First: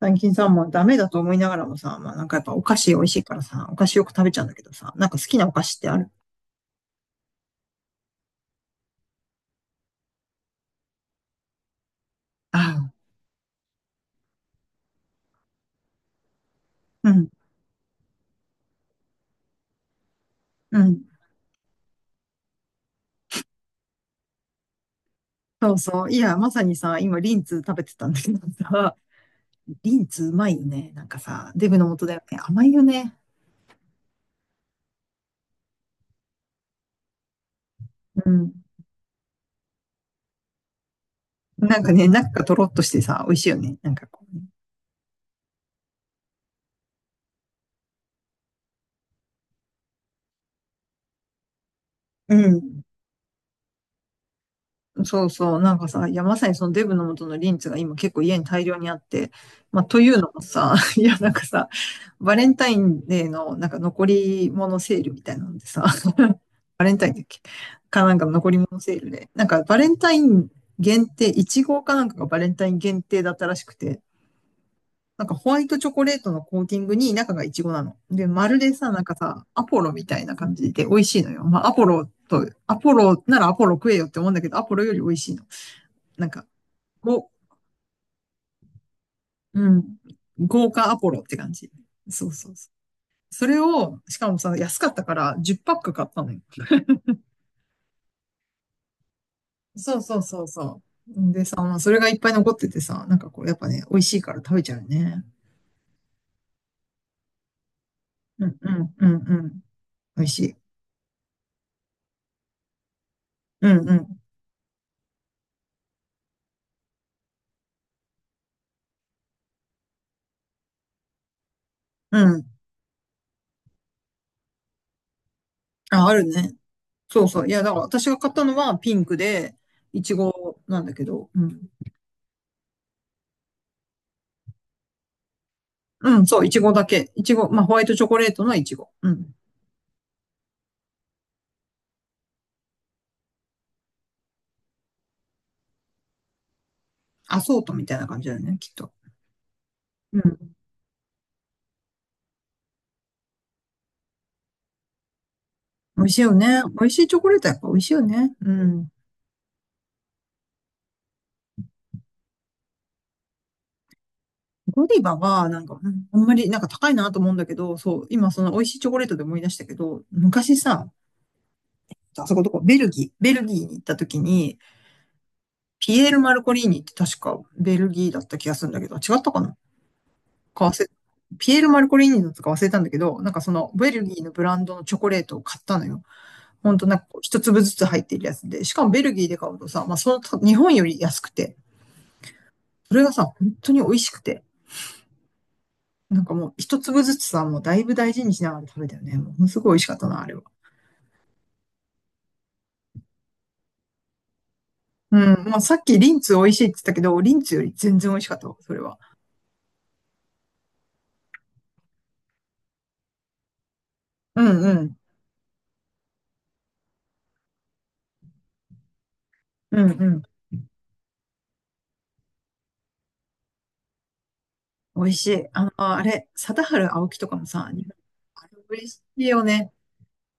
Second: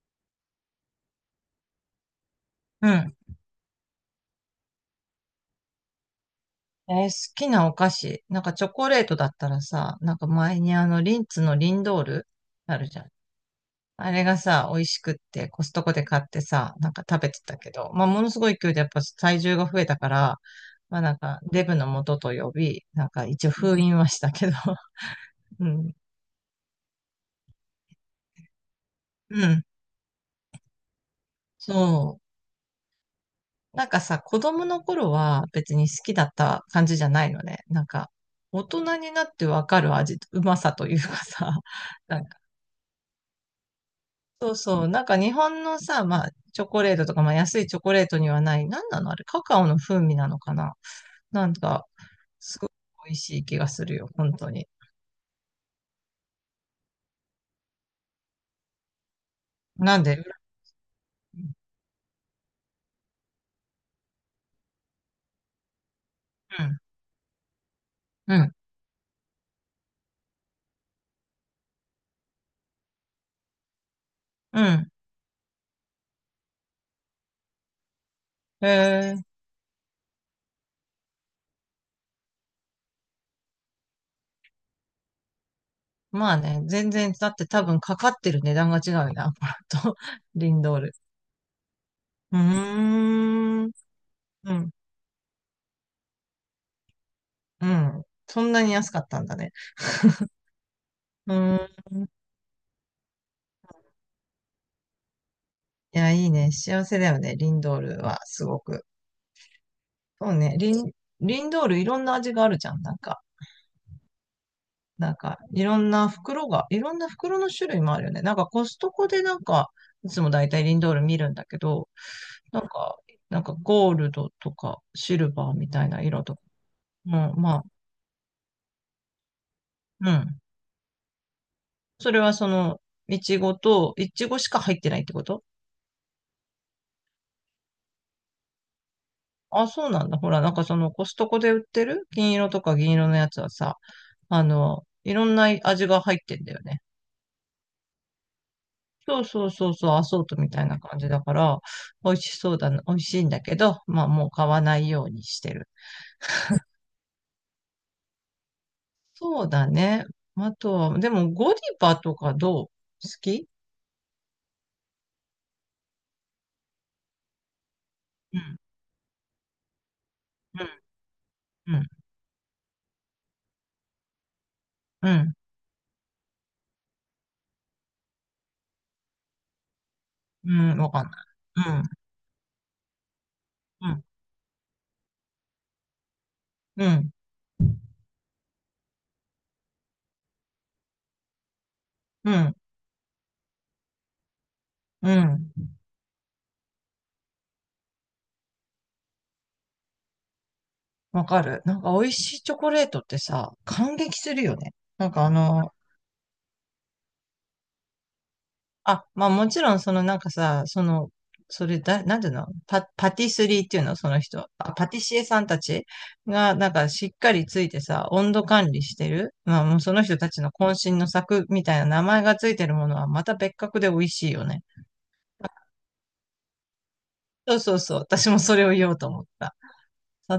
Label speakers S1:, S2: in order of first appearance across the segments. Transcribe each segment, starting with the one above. S1: 最近さ、まあダメだと思いながらもさ、まあなんかやっぱお菓
S2: う
S1: 子美味
S2: ん。
S1: しいからさ、お菓子よく食べちゃうんだけどさ、なんか好きなお菓子ってある？
S2: 好きなお菓子。なんかチョコレートだったらさ、なんか前にリンツのリンドールある
S1: ああ
S2: じゃん。あれがさ、美味しくってコストコで買ってさ、なんか
S1: う
S2: 食
S1: ん、
S2: べてたけど、まあものすごい勢いでやっぱ体重が増えたから、
S1: う
S2: まあ
S1: ん。
S2: なんかデブの元と呼び、なんか一応封印はしたけど、う
S1: そう
S2: ん。
S1: そう。いや、まさにさ、今リンツ食べてたんだけどさ、
S2: うん。
S1: リンツうまいよね。なんかさ、デブの元だ
S2: そ
S1: よね。甘いよね。
S2: う。なんかさ、子供の頃は別に好きだった感じじゃないのね。なんか、
S1: うん。
S2: 大人になってわかる味、うまさというかさ、
S1: なんかね、
S2: なん
S1: 中
S2: か
S1: がとろっとしてさ、美味しいよね。なんかこうね。
S2: そうそう。なんか日本のさ、まあ、チョコレートとか、まあ、安いチョコレートにはない、なんなのあれ、カカオの風味なのかな。なんか、
S1: う
S2: すごい
S1: ん。
S2: 美味しい気がするよ、本当に。
S1: そうそう、なんかさ、いや、まさにそのデブの元のリンツが今結構家に大量にあって、まあ、
S2: な
S1: と
S2: ん
S1: い
S2: で、
S1: うのもさ、いや、なんか
S2: う
S1: さ、バレンタインデーのなんか残り物セールみたいなのでさ、
S2: ん、
S1: バレンタインだっけかなんかの
S2: うん、う
S1: 残
S2: ん。
S1: り物セールで、なんかバレンタイン限定、イチゴかなんかがバレンタイン限定だったらしくて、
S2: うん。
S1: なんかホワイトチョコレートのコーティングに中がイチゴなの。で、まる
S2: え
S1: でさ、なんか
S2: ー、
S1: さ、アポロみたいな感じで美味しいのよ。まあ、アポロと、アポロならアポロ食えよって思うんだけど、アポロより美味しいの。なん
S2: まあ
S1: か、
S2: ね、全然、だ
S1: ご、
S2: って多分かかってる値段が違うよな、アパ
S1: うん。
S2: と、リン
S1: 豪
S2: ドー
S1: 華
S2: ル。
S1: アポロって感じ。そう
S2: うー
S1: そうそう。それ
S2: ん、
S1: を、しかも
S2: う
S1: さ、
S2: ん、
S1: 安かったから10パック買ったのよ。
S2: うん。そんなに安かったんだね。
S1: そうそうそうそう。
S2: う
S1: でさ、
S2: ー
S1: まあ、それが
S2: ん。
S1: いっぱい残っててさ、なんかこう、やっぱね、美味しいから食べちゃうよね。
S2: いや、いいね。幸せだよね、リンドールは、す
S1: うん
S2: ご
S1: う
S2: く。
S1: んうんうん。美味
S2: そう
S1: しい。
S2: ね。リンドールいろんな味があるじゃん。なんか、
S1: うんうん。
S2: なんか、いろんな袋が、いろんな袋の種類もあるよね。なんかコストコでなんか、いつもだいたいリンドール見るんだけど、
S1: うん。
S2: なんか、なんかゴールドとかシルバーみたいな
S1: あ、あ
S2: 色
S1: る
S2: とか。
S1: ね。
S2: う
S1: そう
S2: ん、
S1: そう。い
S2: ま
S1: や、
S2: あ、
S1: だから私が買ったのはピンクで、い
S2: う
S1: ち
S2: ん。
S1: ごなんだけど、うん。
S2: それはその、いちごと、いちごしか入ってないってこと？
S1: うん、そう、いちごだけ。いちご、まあ、ホワイトチョコレートのいちご。うん。
S2: あ、そうなんだ。ほら、なんかそのコストコで売ってる金色とか銀色のやつはさ、いろんな味が入ってんだよね。
S1: アソートみたいな感じだよね、きっと。
S2: そうそうそうそう、ア
S1: う
S2: ソートみ
S1: ん。
S2: たいな感じだから、美味しそうだな、美味しいんだけど、まあもう買わないようにしてる。
S1: 美味しいよね。美味しいチョコレートやっぱ美味しいよね。うん。
S2: そうだね。あとは、でもゴディバとかどう好き？
S1: ゴディバは、なんか、うんあんまり、なんか高いなと思うんだけど、そう、今
S2: う
S1: その
S2: ん、
S1: 美味しいチョコレートで思い出したけど、昔
S2: うん、
S1: さ、
S2: うん、
S1: あそこどこ、ベルギー、ベルギーに行った時に、
S2: うん、
S1: ピエール・マルコリーニって確かベルギーだった気がするんだけど、違ったかな、
S2: う
S1: か
S2: ん
S1: 忘れ、
S2: わかんな
S1: ピエール・マル
S2: い。
S1: コリーニだったか忘れたんだけど、なんかその
S2: うん、
S1: ベ
S2: う
S1: ル
S2: ん、
S1: ギーのブランドのチョコレートを買ったのよ。ほん
S2: う
S1: となんか
S2: ん、
S1: こう一粒ずつ入ってるやつで、しかもベルギーで買うとさ、まあその日本より安くて、
S2: うん、
S1: それがさ、本当に美味しくて、
S2: うん。
S1: なんかもう一粒ずつさ、もうだいぶ大事にしながら食べたよね。もうすごい美味しかったな、あれは。
S2: わかる。なんか美味しいチョコレートってさ、感激するよね。なん
S1: う
S2: か
S1: ん。まあさっきリンツ美味しいって言ったけど、リンツより全然美味しかったわ、それは。
S2: あ、まあもちろん、そのなんかさ、その、それだ、なんていうのパティスリーっていうのその
S1: う
S2: 人。
S1: ん
S2: あ
S1: う
S2: パテ
S1: ん。
S2: ィシエさんたちが、なんかしっかりついてさ、温度管理してる。まあ
S1: う
S2: もう
S1: ん
S2: その
S1: う
S2: 人
S1: ん。
S2: たちの渾身の作みたいな名前がついてるものはまた別格で美味しいよね。
S1: 美味しい。あの、あれ、貞治青木とかも
S2: そう
S1: さ、
S2: そう
S1: 日本
S2: そう。私も
S1: あ
S2: そ
S1: れ
S2: れを
S1: 美味
S2: 言おう
S1: し
S2: と思っ
S1: いよ
S2: た。
S1: ね。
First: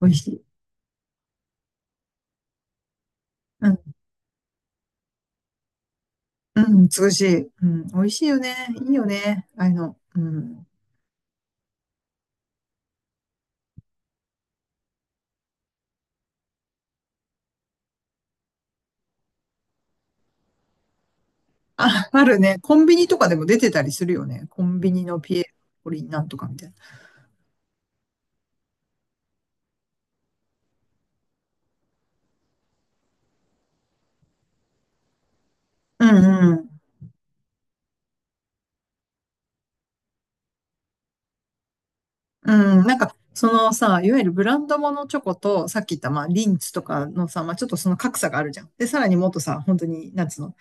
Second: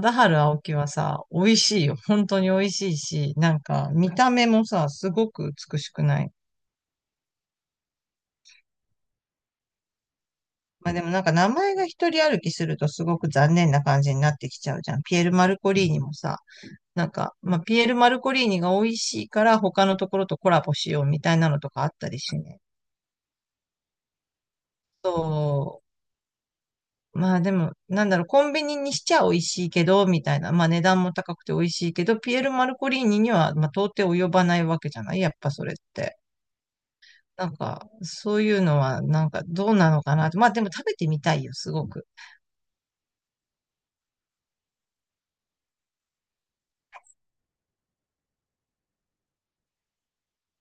S1: 美味し
S2: 治
S1: い。
S2: 青木はさ、美味しいよ。本当に美味しいし、なん
S1: う
S2: か
S1: ん。
S2: 見た目もさ、すごく美しくない？
S1: うん、美しい。うん。美味しいよね。いいよね。ああいうの。うん。
S2: まあでもなんか名前が一人歩きするとすごく残念な感じになってきちゃうじゃん。ピエール・マルコリーニもさ、なんか、まあピエール・マルコリーニが美味しいから他のところとコラボしようみたいなのとかあっ
S1: あ、
S2: たり
S1: あ
S2: し
S1: るね。
S2: ね。
S1: コンビニとかでも出てたりするよね。コンビニのピエ
S2: そ
S1: ロリンなんとかみたい
S2: う。まあでも、なんだろう、コンビニにしちゃ美味しいけど、みたいな。まあ値段も高くて美味しいけど、ピエール・マルコリーニには、まあ到底及ばないわけじゃないやっぱそれっ
S1: な。
S2: て。
S1: うん
S2: なんか、そういうのは、なんかどうなのかなって。まあでも食べてみたいよ、すごく。
S1: うん、なんか、そのさ、いわゆるブランドものチョコと、さっき言った、まあ、リンツとかのさ、まあ、ちょっとその格差があるじゃん。で、さらにもっとさ、本当に、なんつうの、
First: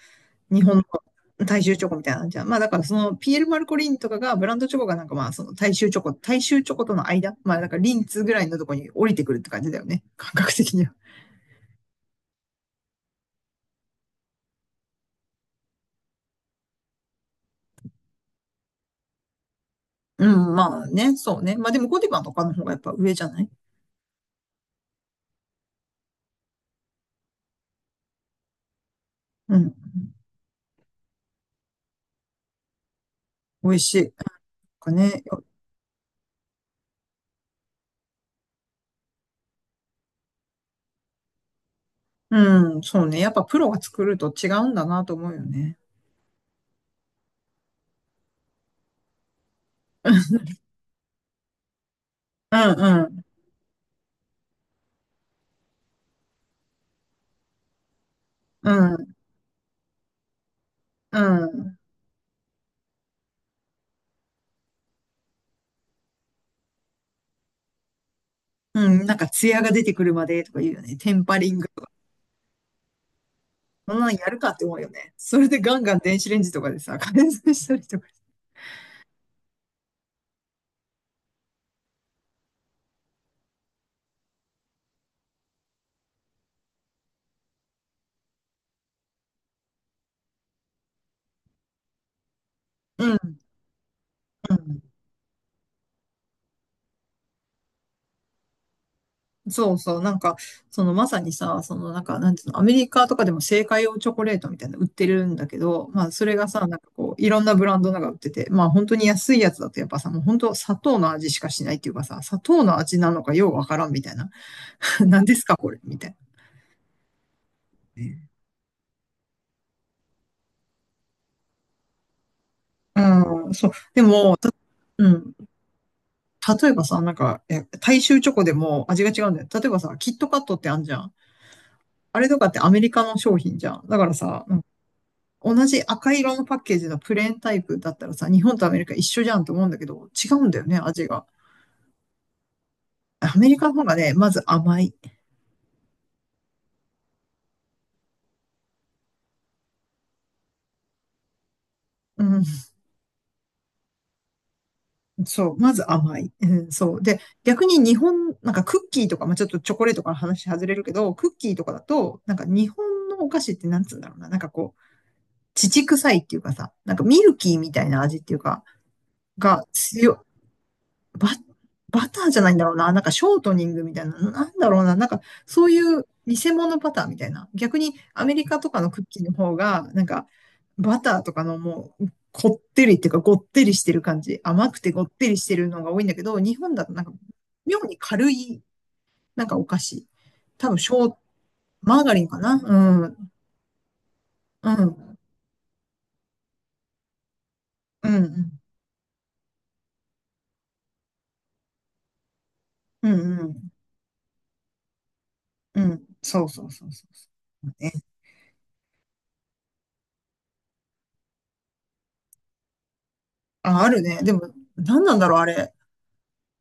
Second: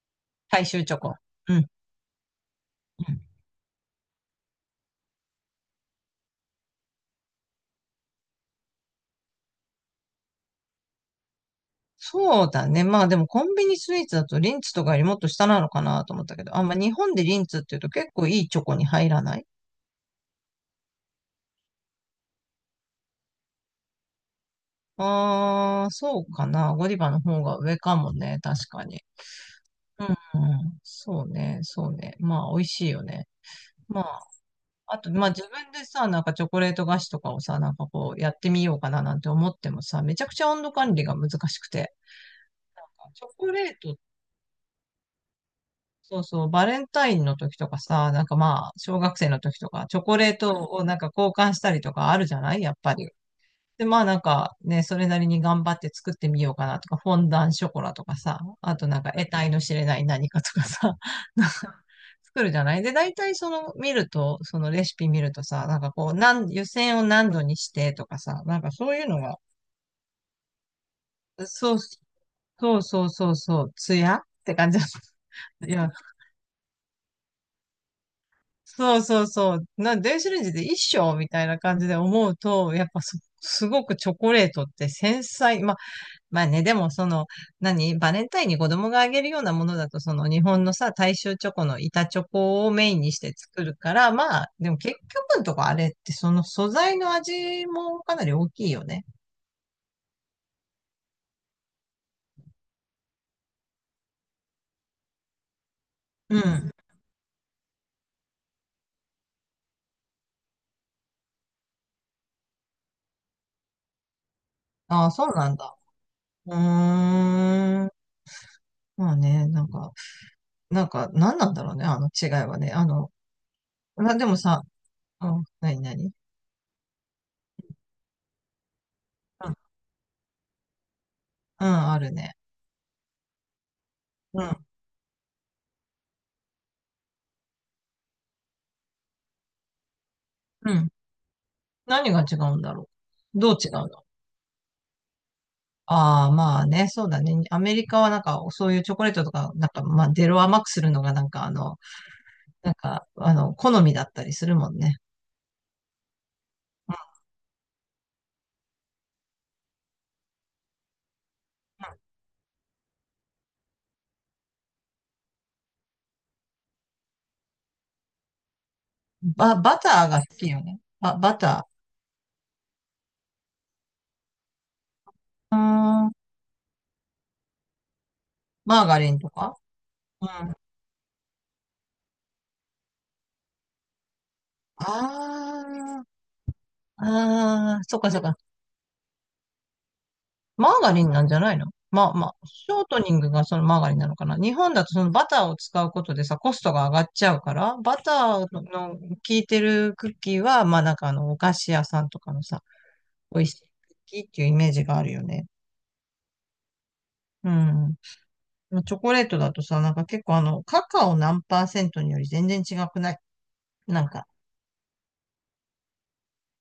S1: 日
S2: 大
S1: 本
S2: 衆チョコ。
S1: の
S2: う
S1: 大
S2: ん。
S1: 衆チョコみたいなのじゃん。まあ、だからその、ピエール・マルコリンとかが、ブランドチョコがなんかまあ、その大衆チョコ、大衆チョコとの間、まあ、だからリンツぐらいのとこに降りてくるって感じだよね。感覚的には。
S2: そうだね。まあでもコンビニスイーツだとリンツとかよりもっと下なのかなと思ったけど、あ、まあ日本でリンツっていうと結構いいチョコに入らない？
S1: うん、まあね、そうね。まあでも、ゴディバとかの方がやっぱ上じゃない？
S2: ああー、そうかな。ゴディバの方が上かもね。確かに。
S1: うん、
S2: うん、うん、そうね、そうね。まあ美味しいよね。
S1: 美味し
S2: ま
S1: い。なん
S2: あ、
S1: か
S2: あと、
S1: ね、
S2: まあ自分でさ、なんかチョコレート菓子とかをさ、なんかこうやってみようかななんて思ってもさ、めちゃくちゃ温度管理が難しくて。
S1: うん、そうね。
S2: チョ
S1: やっぱ
S2: コ
S1: プ
S2: レ
S1: ロ
S2: ー
S1: が
S2: トっ
S1: 作ると違うんだなと思うよね。
S2: そうそう、バレンタインの時とかさ、なんかまあ、小学生の時とか、チョコレートをなんか交換したりとかあるじゃな
S1: う
S2: い
S1: ん
S2: やっぱ
S1: う
S2: り。
S1: ん。
S2: で、まあなんかね、それなりに頑張って作ってみようかなとか、フォンダンショコラとかさ、あとなんか得体の知れない何かとかさ、
S1: う
S2: なんか
S1: ん。
S2: 作るじゃない。で、大体その見ると、そのレシピ見るとさ、なんかこう、湯煎を何度にしてとかさ、なんか
S1: う
S2: そうい
S1: ん。
S2: う
S1: なん
S2: の
S1: か、
S2: が、
S1: 艶が出てくるまでとか言うよね。テンパリング。
S2: そう、そうそうそうそう、
S1: そ
S2: ツ
S1: んなの
S2: ヤ
S1: や
S2: っ
S1: るか
S2: て
S1: って
S2: 感
S1: 思
S2: じ
S1: う
S2: だっ
S1: よね。それで
S2: た。い
S1: ガン
S2: や、
S1: ガン電子レンジとかでさ、加熱したりとか。
S2: そうそうそう。な、電子レンジで一生みたいな感じで思うと、やっぱすごくチョコレートって繊細。まあ、まあね、でもその、何、バレンタインに子供があげるようなものだと、その日本のさ、大衆チョコの板チョコをメインに
S1: う
S2: して
S1: ん。
S2: 作るから、まあ、
S1: う
S2: でも
S1: ん。
S2: 結局のとこあれってその素材の味もかなり大きいよね。
S1: そうそう。なんか、そのまさにさ、そのなんか、なんていうの、アメリカとかでも製菓用チョコレートみたいなの売ってるんだけど、まあ、それ
S2: う
S1: がさ、
S2: ん。
S1: なんかこう、いろんなブランドなんか売ってて、まあ、本当に安いやつだとやっぱさ、もう本当砂糖の味しかしないっていうかさ、砂糖の味なのかようわからんみたいな。
S2: ああ、
S1: 何
S2: そ
S1: で
S2: う
S1: す
S2: な
S1: か
S2: ん
S1: こ
S2: だ。
S1: れみたいな。
S2: うーん。まあね、なんか、なんか、何なんだろうね、あの違いはね。
S1: うん、そう。で
S2: まあで
S1: も、
S2: もさ、
S1: う
S2: う
S1: ん。
S2: ん、何何
S1: 例えばさ、なんか、大衆チョコでも味が違うんだよ。例えばさ、キットカットってあんじゃん。
S2: うん、ある
S1: あれ
S2: ね。
S1: とかってアメリカの商品じゃん。だから
S2: う
S1: さ、うん、
S2: ん。
S1: 同じ赤色のパッケージのプレーンタイプだったらさ、日本とアメリカ一緒じゃんと思うんだけど、違うんだよ
S2: う
S1: ね、
S2: ん。
S1: 味が。
S2: 何が違うんだろ
S1: ア
S2: う。
S1: メ
S2: ど
S1: リ
S2: う
S1: カ
S2: 違う
S1: の方
S2: の？
S1: がね、まず甘い。
S2: ああまあね、そうだね。アメリカはなんか、そういうチョコレートとか、なんか、まあ、出ろ甘くするのが、なんか、あの、
S1: うん、
S2: なんか、あの、好みだったりするもんね。
S1: そう、まず甘い。うん、
S2: う
S1: そう。
S2: ん。
S1: で、逆に日本、なんかクッキーとか、まあ、ちょっとチョコレートから話外れるけど、クッキーとかだと、なんか日本のお菓子ってなんつうんだろうな。なんかこう、乳臭いっていうかさ、なんかミルキーみたいな味っていうか、が
S2: バター
S1: 強
S2: が好
S1: い、
S2: きよね。
S1: バ、
S2: バタ
S1: バターじゃないんだろうな。なんかショートニングみたいな、なんだろうな。なんか
S2: ー。う
S1: そういう
S2: ーん。
S1: 偽物バターみたいな。逆にアメリカとか
S2: マー
S1: の
S2: ガ
S1: クッ
S2: リン
S1: キー
S2: と
S1: の方
S2: か
S1: が、なん
S2: う
S1: か
S2: ん。あ
S1: バターとかのもう、こってりっていうか、ごってりしてる感じ。甘くてごってりしてるのが多いんだけど、日本だとなんか、
S2: あ、あ
S1: 妙
S2: あ、
S1: に
S2: そっかそっ
S1: 軽
S2: か。
S1: い、なんかお菓子。
S2: マ
S1: 多分、
S2: ー
S1: シ
S2: ガリン
S1: ョー、
S2: なんじゃないの？
S1: マー
S2: まあ
S1: ガリン
S2: まあ、
S1: かな。
S2: シ
S1: う
S2: ョートニン
S1: ん、
S2: グがそのマーガリンなのかな。日
S1: う
S2: 本だとその
S1: ん、
S2: バターを使うことでさ、コストが上がっちゃうから、バ
S1: う
S2: ター
S1: ん、
S2: の効いてるクッキーは、まあなんかお菓子屋さんとかのさ、
S1: うん、うん、
S2: 美
S1: う
S2: 味しいク
S1: ん、
S2: ッキーっていうイメージがあるよね。
S1: うん。そうそうそうそうそ
S2: う
S1: う。ね。
S2: ん。まあチョコレートだとさ、なんか結構あの、カカオ何パーセントにより全然違くない？
S1: あ、ある
S2: なん
S1: ね。
S2: か。
S1: でも、何なんだろう、あれ。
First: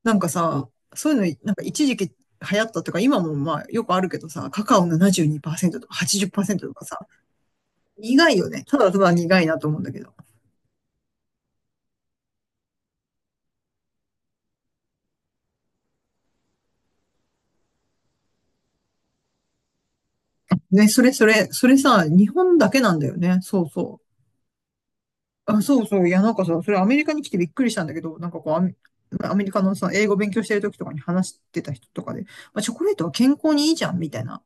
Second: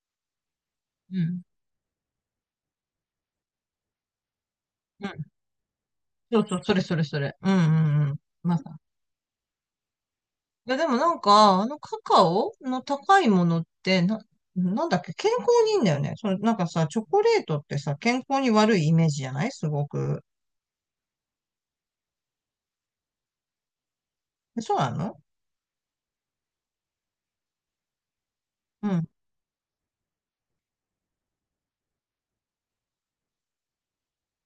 S1: なんかさ、そう
S2: う
S1: いう
S2: ん。
S1: の、なんか一時期流行ったとか、今もまあよくあるけどさ、カカオ
S2: うん。
S1: 72%とか
S2: そうそう、
S1: 80%
S2: そ
S1: と
S2: れ
S1: か
S2: そ
S1: さ、
S2: れそれ。うんうんうん。
S1: 苦いよ
S2: ま
S1: ね。た
S2: あ
S1: だただ苦いなと思うんだけど。
S2: いや、でもなんか、あのカカオの高いものって、なんだっけ、健康にいいんだよね。その、なんかさ、チョコレートってさ、健康に悪いイメージじゃないすごく。
S1: ね、それそれ、それさ、日本だけなんだよね。そうそう。
S2: えそうなの？
S1: あ、そうそう。いや、なんかさ、それアメリカに来てびっくりしたんだけど、なんかこう、
S2: うん。
S1: アメリカのさ、英語勉強してる時とかに話してた人とかで、まあ、チョコレートは健康にいいじゃん、みたいな。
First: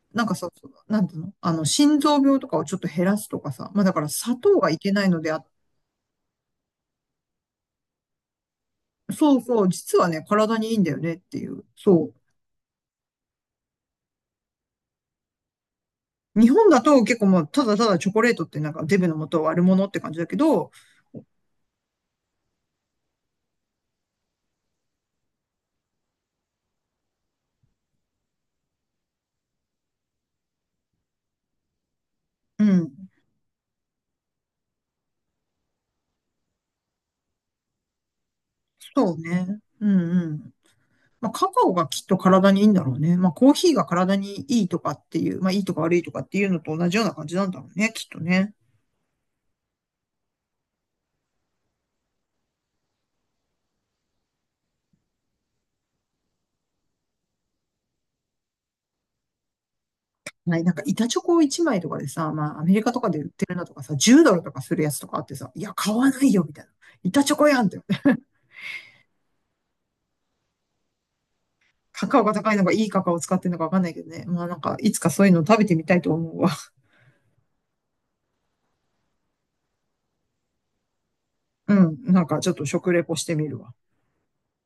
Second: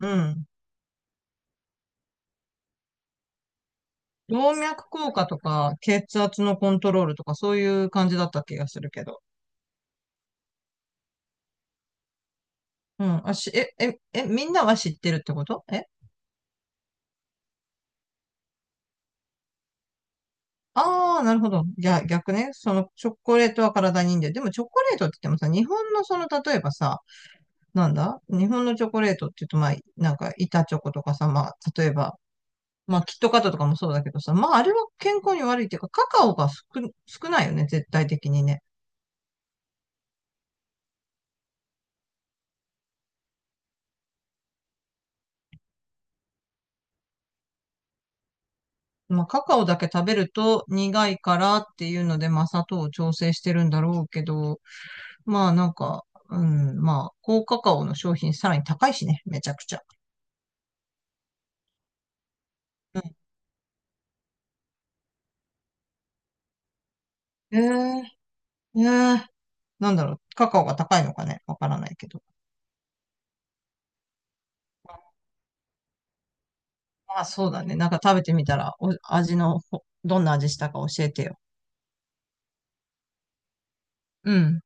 S2: う
S1: なんか
S2: ん。
S1: さ、そうなんていうのあの、心臓病とかをちょっと減らすとかさ、まあだから砂
S2: 動
S1: 糖がい
S2: 脈
S1: けない
S2: 硬
S1: の
S2: 化
S1: で
S2: と
S1: あっ、
S2: か、血圧のコントロールとか、そういう感じだった気がするけど。
S1: そうそう、実はね、体にいいんだよねっていう。そ
S2: うん。あ、し、え、え、え、みんなは知ってるってこと？え
S1: う。日本だと結構もう、ただただチョコレートってなんかデブの元を悪者って感じだけど、
S2: ああー、なるほど。逆ね。その、チョコレートは体にいいんだよ。でも、チョコレートって言ってもさ、日本のその、例えばさ、なんだ日本のチョコレートって言うと、まあ、なんか、板チョコとかさ、まあ、例えば、
S1: う
S2: まあ、
S1: ん、
S2: キットカットとかもそうだけどさ、まあ、あれは健康に悪いっていうか、カカオが少、少ないよね、絶対的にね。
S1: そうね。うんうん。まあ、カカオがきっと体にいいんだろうね。まあ、コーヒーが体にいいとかっていう、まあ、いいとか悪いとかっていうのと同じような感じなんだろうね、きっとね。
S2: まあ、カカオだけ食べると苦いからっていうので、まあ、砂糖を調整してるんだろうけど、まあ、なんか、うん、まあ、高カカオの商品さらに高いしね、めちゃくちゃ。
S1: はい、なんか板チョコ1枚とかでさ、まあ、アメリカ
S2: う
S1: とか
S2: ん。
S1: で売ってるのとかさ、10ドルとかするやつとかあってさ、いや、買わないよ、みたいな。板チョコやんって。
S2: えー、えー、なんだろう、カカオが高いのかね、わからない
S1: カ
S2: け
S1: カ
S2: ど。
S1: オが高いのがいいカカオを使ってるのかわかんないけどね。まあなんか、いつかそういうの食べてみたいと思うわ。
S2: あ、そうだね。なんか食べてみたら、お、味のほ、どんな味したか教えてよ。
S1: うん。なんかちょっと食レポしてみるわ。
S2: うん。